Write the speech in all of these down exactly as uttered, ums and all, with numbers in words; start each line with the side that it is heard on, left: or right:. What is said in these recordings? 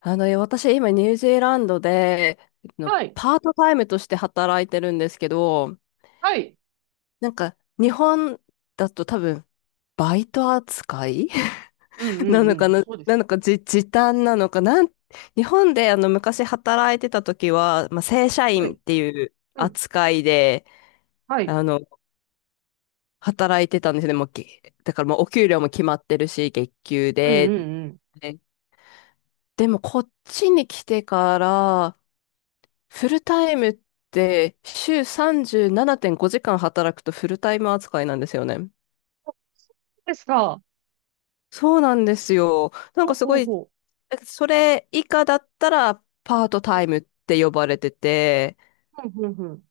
left: あの、いや、私今ニュージーランドで、あの
right: はい。
left: パートタイムとして働いてるんですけど、
right: はい。
left: なんか日本だと多分バイト扱い
right: うん う
left: なの
right: んう
left: か
right: ん。
left: な、
right: そうです。
left: なのかじ、時短なのかなん、日本であの昔働いてた時は、まあ、正社
right: は
left: 員っ
right: い。
left: ていう
right: うん。
left: 扱いで、
right: は
left: あ
right: い。
left: の、働いてたんですね。もうけ、だからもうお給料も決まってるし、月給
right: うん
left: で。
right: うんうん。
left: で、でもこっちに来てから、フルタイムって週さんじゅうななてんごじかん働くとフルタイム扱いなんですよね。
right: あ、そうですか。
left: そうなんですよ。なん
right: ほ
left: か
right: う
left: す
right: ほ
left: ご
right: う
left: い、
right: ほ
left: それ以下だったらパート
right: う。う
left: タイムって呼ばれてて、
right: ん。うんうんうん。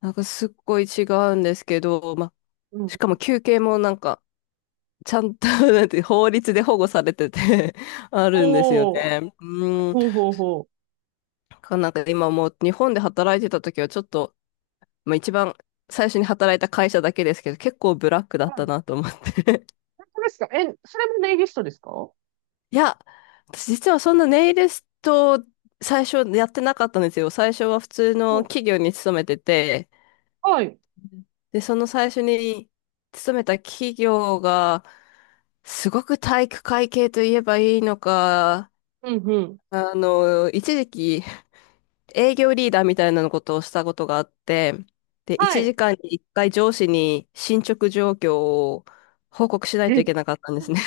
left: なんかすっごい違うんですけど、ま、
right: う
left: し
right: ん。
left: かも休憩もなんかちゃんと なんて法律で保護されてて あるんですよ
right: おー。
left: ね。うん。
right: ほうほうほ
left: なんか今もう日本で働いてた時はちょっとまあ、一番最初に働いた会社だけですけど、結構ブラックだ
right: う。
left: っ
right: は
left: た
right: い。
left: なと思って。
right: 本当ですか？え、それもネイリストですか？ほ
left: いや、私実はそんなネイリスト最初やってなかったんですよ。最初は普通
right: うほ
left: の
right: う。
left: 企業に勤めてて、
right: はい。
left: で、その最初に勤めた企業が、すごく体育会系といえばいいのか、
right: うんうん。
left: あの、一時期営業リーダーみたいなことをしたことがあって、で、
right: は
left: 1
right: い。
left: 時間にいっかい上司に進捗状況を報告しないと
right: え、
left: い
right: す
left: けなかったんですね。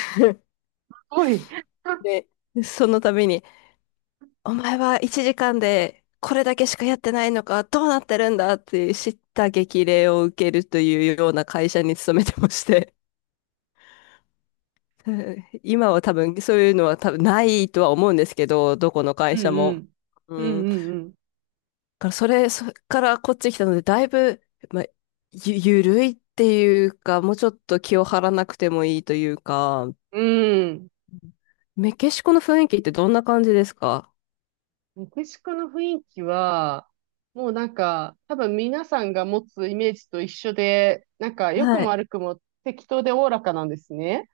right: ごい。
left: で、その度に、お前はいちじかんでこれだけしかやってないのか、どうなってるんだって叱咤激励を受けるというような会社に勤めてまして、うん。今は多分そういうのは多分ないとは思うんですけど、どこの
right: う
left: 会
right: ん
left: 社
right: う
left: も。
right: ん。う
left: うん
right: んうん
left: からそれ、それからこっち来たので、だいぶ、まあ、ゆ、ゆるいっていうか、もうちょっと気を張らなくてもいいというか、
right: うん。うん。
left: メキシコの雰囲気ってどんな感じですか？
right: メキシコの雰囲気は、もうなんか、多分皆さんが持つイメージと一緒で、なんか、良く
left: は
right: も
left: い。
right: 悪くも適当でおおらかなんですね。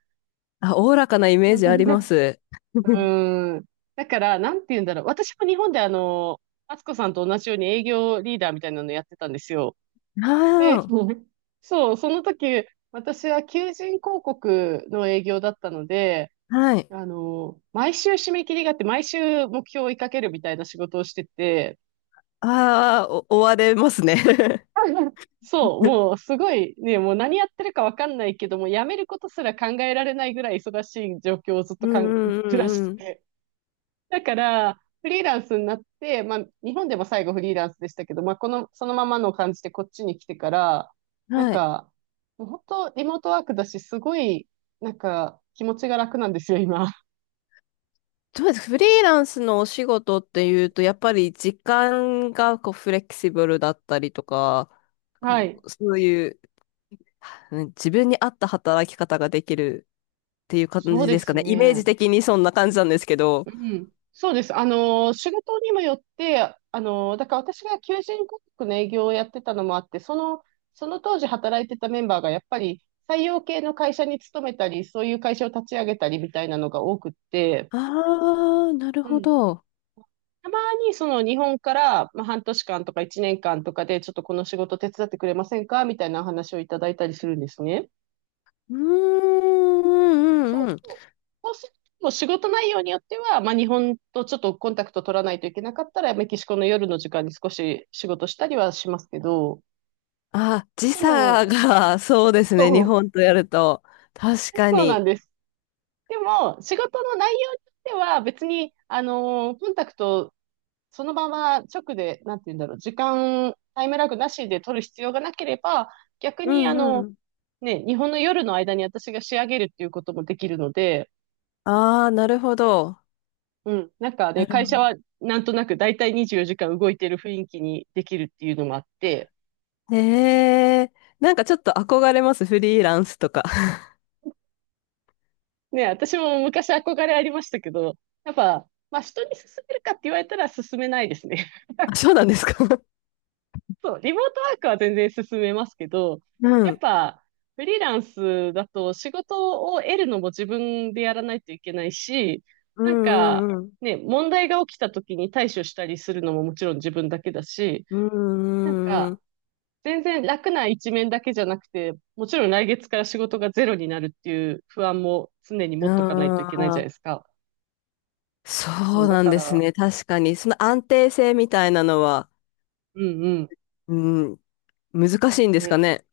left: あ、おおらかなイメ
right: う
left: ージありま
right: ん。
left: す。
right: うん。だから、なんて言うんだろう。私も日本であの、敦子さんと同じように営業リーダーみたいなのやってたんですよ。で、
left: あ
right: そう、その時、私は求人広告の営業だったので、
left: あ、はい。
right: あの、毎週締め切りがあって、毎週目標を追いかけるみたいな仕事をしてて、
left: ああ、お追われますね。
right: そう、もうすごいね、もう何やってるかわかんないけども、辞めることすら考えられないぐらい忙しい状況をずっと
left: うん
right: かん、
left: うん
right: 暮らし
left: う
right: て
left: んうん。
right: て。だから、フリーランスになって、まあ、日本でも最後フリーランスでしたけど、まあ、この、そのままの感じでこっちに来てから、なん
left: はい。
right: か、もう本当リモートワークだし、すごい、なんか、気持ちが楽なんですよ、今。
left: どうです、フリーランスのお仕事っていうと、やっぱり時間がこうフレキシブルだったりとか、
right: は
left: こ
right: い。
left: うそういう、うん、自分に合った働き方ができるっていう感
right: そう
left: じで
right: で
left: すか
right: す
left: ね。イメー
right: ね。
left: ジ的にそんな感じなんですけど。
right: うん、そうです。あのー、仕事にもよって、あのー、だから私が求人広告の営業をやってたのもあって、その、その当時働いてたメンバーがやっぱり採用系の会社に勤めたり、そういう会社を立ち上げたりみたいなのが多くって、
left: ああ、なる
right: う
left: ほ
right: ん。
left: ど。
right: たまにその日本から、まあ、半年間とかいちねんかんとかで、ちょっとこの仕事手伝ってくれませんかみたいなお話をいただいたりするんですね。
left: うーん、う
right: そ
left: ん、
right: う
left: うん。
right: そう。そうすると、もう仕事内容によっては、まあ、日本とちょっとコンタクト取らないといけなかったら、メキシコの夜の時間に少し仕事したりはしますけど、
left: あ、時
right: で
left: 差
right: も、
left: が、そうですね。日
right: そう、
left: 本とやると。確か
right: そうなん
left: に。
right: です。でも、仕事の内容によっては、別に、あのーコンタクト、そのまま直で、なんて言うんだろう、時間、タイムラグなしで取る必要がなければ、逆
left: う
right: に、あ
left: んう
right: の、
left: ん。
right: ね、日本の夜の間に私が仕上げるっていうこともできるので、
left: ああ、なるほど。
right: うん。なんかで、
left: なるほ
right: 会社はなんとなく大体にじゅうよじかん動いてる雰囲気にできるっていうのもあって、
left: ど。へえ。なんかちょっと憧れます。フリーランスとか。
right: ね、私も昔憧れありましたけど、やっぱ、まあ人に勧めるかって言われたら勧めないですね。
left: あ、そうなんですか？
right: そう、リモートワークは全然勧めますけど、
left: う
right: やっ
left: ん。
right: ぱ、フリーランスだと仕事を得るのも自分でやらないといけないし、
left: う
right: なん
left: ん
right: か、
left: うんうん。
right: ね、問題が起きた時に対処したりするのももちろん自分だけだし、
left: う
right: なん
left: んう
right: か、
left: ん
right: 全然楽な一面だけじゃなくて、もちろん来月から仕事がゼロになるっていう不安も常に
left: う
right: 持っとかないとい
left: ん。
right: けない
left: あ
right: じゃないで
left: あ。
right: すか。
left: そ
right: そう、
left: う
right: だ
left: なん
right: か
left: です
right: ら、
left: ね。確かに。その安定性みたいなのは、
right: うんうん。
left: うん、難しいんですか
right: ね。
left: ね。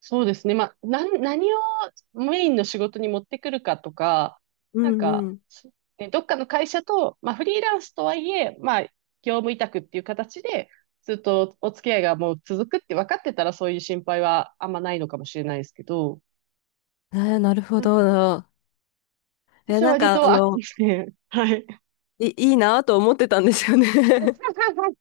right: そうですね。まあ、なん、何をメインの仕事に持ってくるかとか、
left: う
right: なん
left: んう
right: か、
left: ん。
right: ね、どっかの会社と、まあ、フリーランスとはいえ、まあ、業務委託っていう形で、ずっとお付き合いがもう続くって分かってたら、そういう心配はあんまないのかもしれないですけど、
left: えーなるほ
right: なんかね、
left: ど。えー
right: 私は
left: なん
right: 割
left: か、あ
right: と、あ、
left: の、
right: ですね、はい。
left: い、いいなと思ってたんですよね。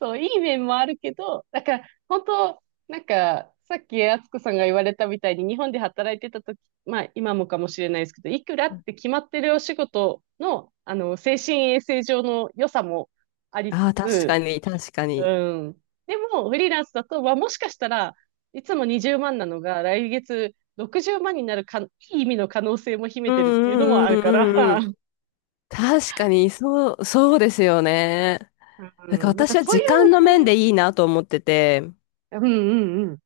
right: そう、いい面もあるけど、だから、本当なんか、さっき敦子さんが言われたみたいに、日本で働いてた時、まあ、今もかもしれないですけど、いくらって決まってるお仕事の、あの、精神衛生上の良さもありつ
left: ああ、確か
right: つ、
left: に、確か
right: う
left: に。
right: ん。でも、フリーランスだと、はもしかしたらいつもにじゅうまんなのが、来月ろくじゅうまんになるか、いい意味の可能性も秘め
left: う
right: てるっていうのも
left: んうん
right: あ
left: う
right: るから、
left: んうんうん。確かに、そう、そうですよね。
right: う
left: なんか
right: ん、なんか
left: 私は
right: そうい
left: 時間の面
right: うね、
left: でいいなと思ってて、
right: うんうんうん。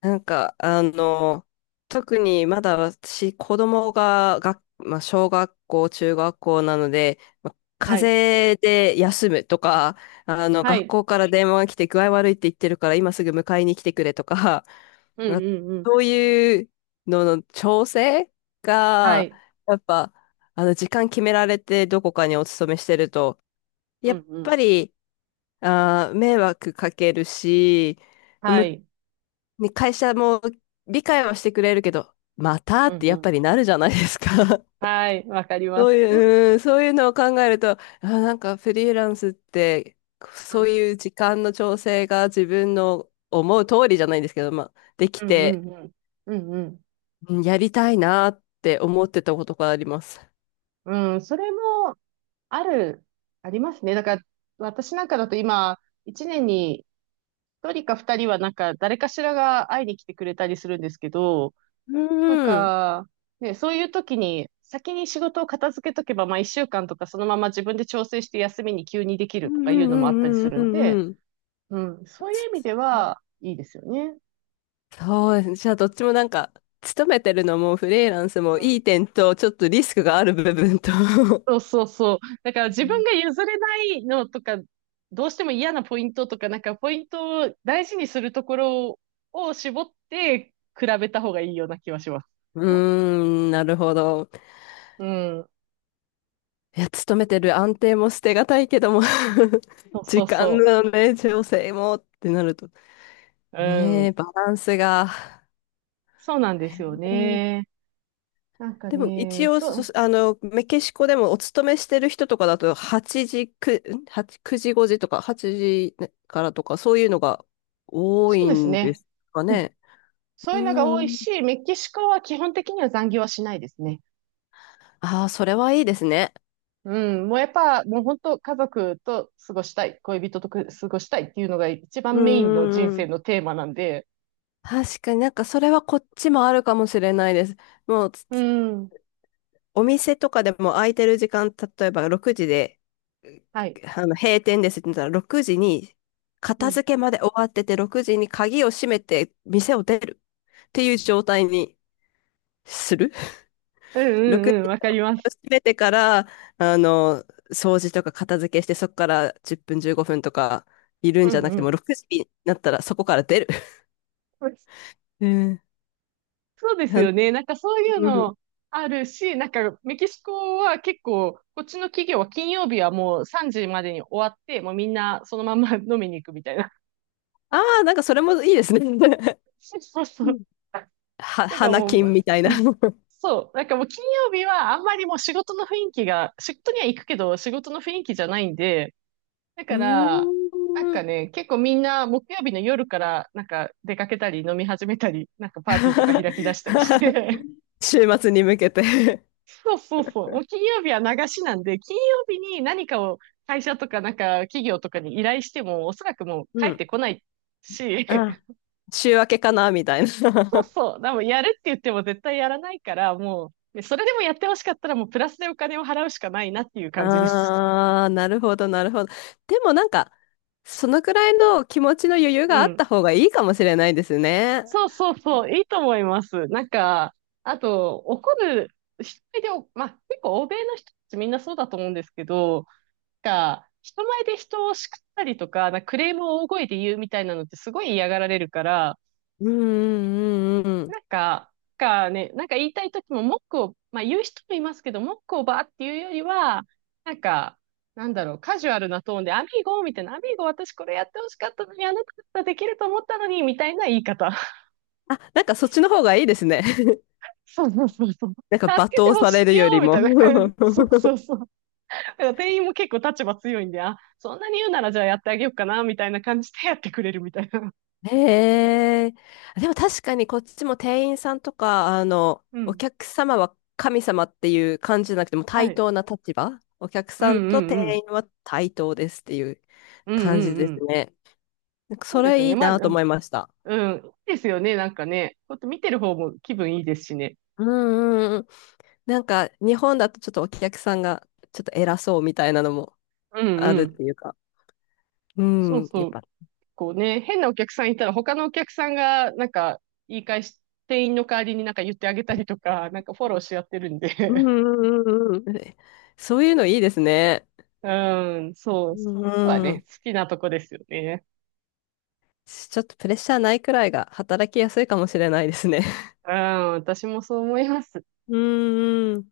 left: なんか、あの、特にまだ私、子供が、が、まあ、小学校、中学校なので、まあ、
right: はい。
left: 風邪で休むとか、あの、
right: は
left: 学
right: い。
left: 校から電話が来て具合悪いって言ってるから、今すぐ迎えに来てくれとか、
right: うん
left: あ
right: うんうん。
left: そういうのの調整
right: は
left: が、
right: い。
left: やっぱ、あの、時間決められてどこかにお勤めしてると、
right: う
left: やっ
right: んう
left: ぱ
right: ん。
left: り、あー、迷惑かけるし、
right: は
left: む、
right: い。
left: ね、会社も理解はしてくれるけど、また
right: う
left: っ
right: ん
left: て
right: う
left: やっぱ
right: ん。
left: りなるじゃないですか。
right: はい。わかりま
left: そう
right: す。
left: い
right: う
left: う、うん、そういうのを考えると、あ、なんかフリーランスって、
right: ん
left: そういう時間の調整が自分の思う通りじゃないんですけど、まあ、でき
right: うんう
left: て、
right: んうん。うんうん。
left: うん、やりたいなって思ってたことがあります。
right: うん、それも、ある、ありますね。だから、私なんかだと今、一年に一人か二人はなんか、誰かしらが会いに来てくれたりするんですけど、
left: う
right: なん
left: ん、うん、
right: か、ね、そういう時に、先に仕事を片付けとけば、まあ一週間とかそのまま自分で調整して休みに急にでき
left: う
right: ると
left: ん、
right: か
left: う
right: いうのもあったりす
left: ん、
right: る
left: う
right: ん
left: ん、う
right: で、
left: ん。
right: うん、そういう意味で
left: うん、
right: は、いいですよね。
left: そう、じゃあどっちもなんか、勤めてるのもフリーランスもいい点と、ちょっとリスクがある部分と
right: そうそうそう。だから自
left: う
right: 分
left: ん
right: が譲れないのとか、どうしても嫌なポイントとか、なんかポイントを大事にするところを絞って比べた方がいいような気はします。
left: ーん、なるほど。
right: うん。
left: いや、勤めてる安定も捨てがたいけども
right: そう そ
left: 時
right: う
left: 間
right: そ
left: のね、調整もってなると、
right: う。う
left: ねえ、
right: ん。
left: バランスが。
right: そうなんで
left: へ
right: すよ
left: え。
right: ね。なんか
left: でも一
right: ね、
left: 応
right: そ
left: そ、
right: う、
left: あの、メキシコでもお勤めしてる人とかだと、はちじ、くんはち、くじごじとか、はちじからとか、そういうのが多
right: そう
left: い
right: です
left: んで
right: ね。
left: すかね。
right: そ
left: う
right: ういうのが
left: ー
right: 多い
left: ん。
right: し、メキシコは基本的には残業はしないですね。
left: ああ、それはいいですね。
right: うん。もうやっぱ、もう本当家族と過ごしたい、恋人とく過ごしたいっていうのが一
left: う
right: 番
left: ん
right: メインの人
left: うんう
right: 生
left: ん。
right: のテーマなんで、
left: 確かになんかそれはこっちもあるかもしれないです。もうつ
right: う
left: つ
right: ん。
left: お店とかでも空いてる時間、例えばろくじで、う
right: はい。
left: あの閉店ですって言ったらろくじに
right: う
left: 片
right: ん。
left: 付けまで終わっててろくじに鍵を閉めて店を出るっていう状態にする。
right: うん
left: 6
right: うんうん、
left: 時
right: わかりま
left: を
right: す。
left: 閉めてから、あの、掃除とか片付けしてそこからじゅっぷんじゅうごふんとかいるん
right: う
left: じゃ
right: ん
left: なく
right: う
left: ても
right: ん。
left: ろくじになったらそこから出る。ええ、
right: そうです
left: は、
right: よね。なんかそういう
left: うん。
right: のあるし、なんかメキシコは結構、こっちの企業は金曜日はもうさんじまでに終わって、もうみんなそのまんま飲みに行くみたいな。
left: ああ、なんかそれもいいですね。
right: そうそう そ
left: う
right: う。
left: ん、は、
right: なんか
left: 花
right: も
left: 金み
right: う、
left: たいな。
right: そう。なんかもう金曜日はあんまりもう仕事の雰囲気が、仕事には行くけど仕事の雰囲気じゃないんで、だ
left: う
right: から、なん
left: ーん。
right: かね、結構みんな木曜日の夜からなんか出かけたり飲み始めたり、なんかパーティーとか 開き出したりして、
left: 週末に向けて
right: そうそうそう、もう金曜日は流しなんで、金曜日に何かを会社とかなんか企業とかに依頼しても、おそらくもう 帰
left: う
right: っ
left: ん。
right: てこないし、
left: あ、週明けかなみたい
right: そう
left: な。
right: そう、でもやるって言っても絶対やらないから、もう、ね、それでもやってほしかったらもうプラスでお金を払うしかないなっていう 感じです。
left: ああ、なるほど、なるほど。でもなんか、そのくらいの気持ちの余裕
right: う
left: があっ
right: ん。
left: た方がいいかもしれないですね。
right: そうそうそう、いいと思います。なんか、あと、怒る、人前でお、まあ、結構欧米の人たちみんなそうだと思うんですけど、なんか、人前で人を叱ったりとか、なんかクレームを大声で言うみたいなのってすごい嫌がられるから、
left: うんうんうんうん、
right: なんか、なんかね、なんか言いたい時も文句を、まあ言う人もいますけど、文句をバーっていうよりは、なんか、なんだろう、カジュアルなトーンで、アミーゴみたいな、アミーゴ私これやってほしかったのに、あなただったらできると思ったのに、みたいな言い方。
left: あ、なんかそっちの方がいいですね。
right: そうそうそうそう。
left: なんか罵
right: 助けて
left: 倒
right: ほ
left: され
right: し
left: る
right: いよ
left: より
right: み
left: も。
right: たいな感じ。そうそう そう。だから店員も結構立場強いんで、あ、そんなに言うならじゃあやってあげようかな、みたいな感じでやってくれるみたいな。
left: へえ。でも確かにこっちも店員さんとか、あの、
right: う
left: お
right: ん。
left: 客様は神様っていう感じじゃなくてもう
right: は
left: 対
right: い。
left: 等な立場。お客
right: うん
left: さ
right: う
left: んと
right: ん
left: 店
right: うん。
left: 員は対等ですっていう
right: うんう
left: 感じ
right: ん
left: で
right: う
left: す
right: ん。
left: ね。なんか
right: そ
left: そ
right: うですよ
left: れい
right: ね。
left: い
right: まあ、う
left: なと
right: ん。
left: 思いました。
right: うん、いいですよね。なんかね。こうやって見てる方も気分いいですしね。
left: うんうんうん。なんか日本だとちょっとお客さんがちょっと偉そうみたいなのも
right: うん
left: あ
right: う
left: るっ
right: ん。
left: ていうか。う
right: そう
left: ん、や
right: そ
left: っ
right: う。
left: ぱ。
right: こうね、変なお客さんいたら他のお客さんが、なんか、言い返し、店員の代わりになんか言ってあげたりとか、なんかフォローし合ってるんで、
left: うんうんうんうん。そういうのいいですね。
right: うん、そう。
left: う
right: そこはね、
left: ん、
right: 好きなとこですよね。
left: ちょっとプレッシャーないくらいが働きやすいかもしれないですね。
right: うん、私もそう思います。
left: うんん。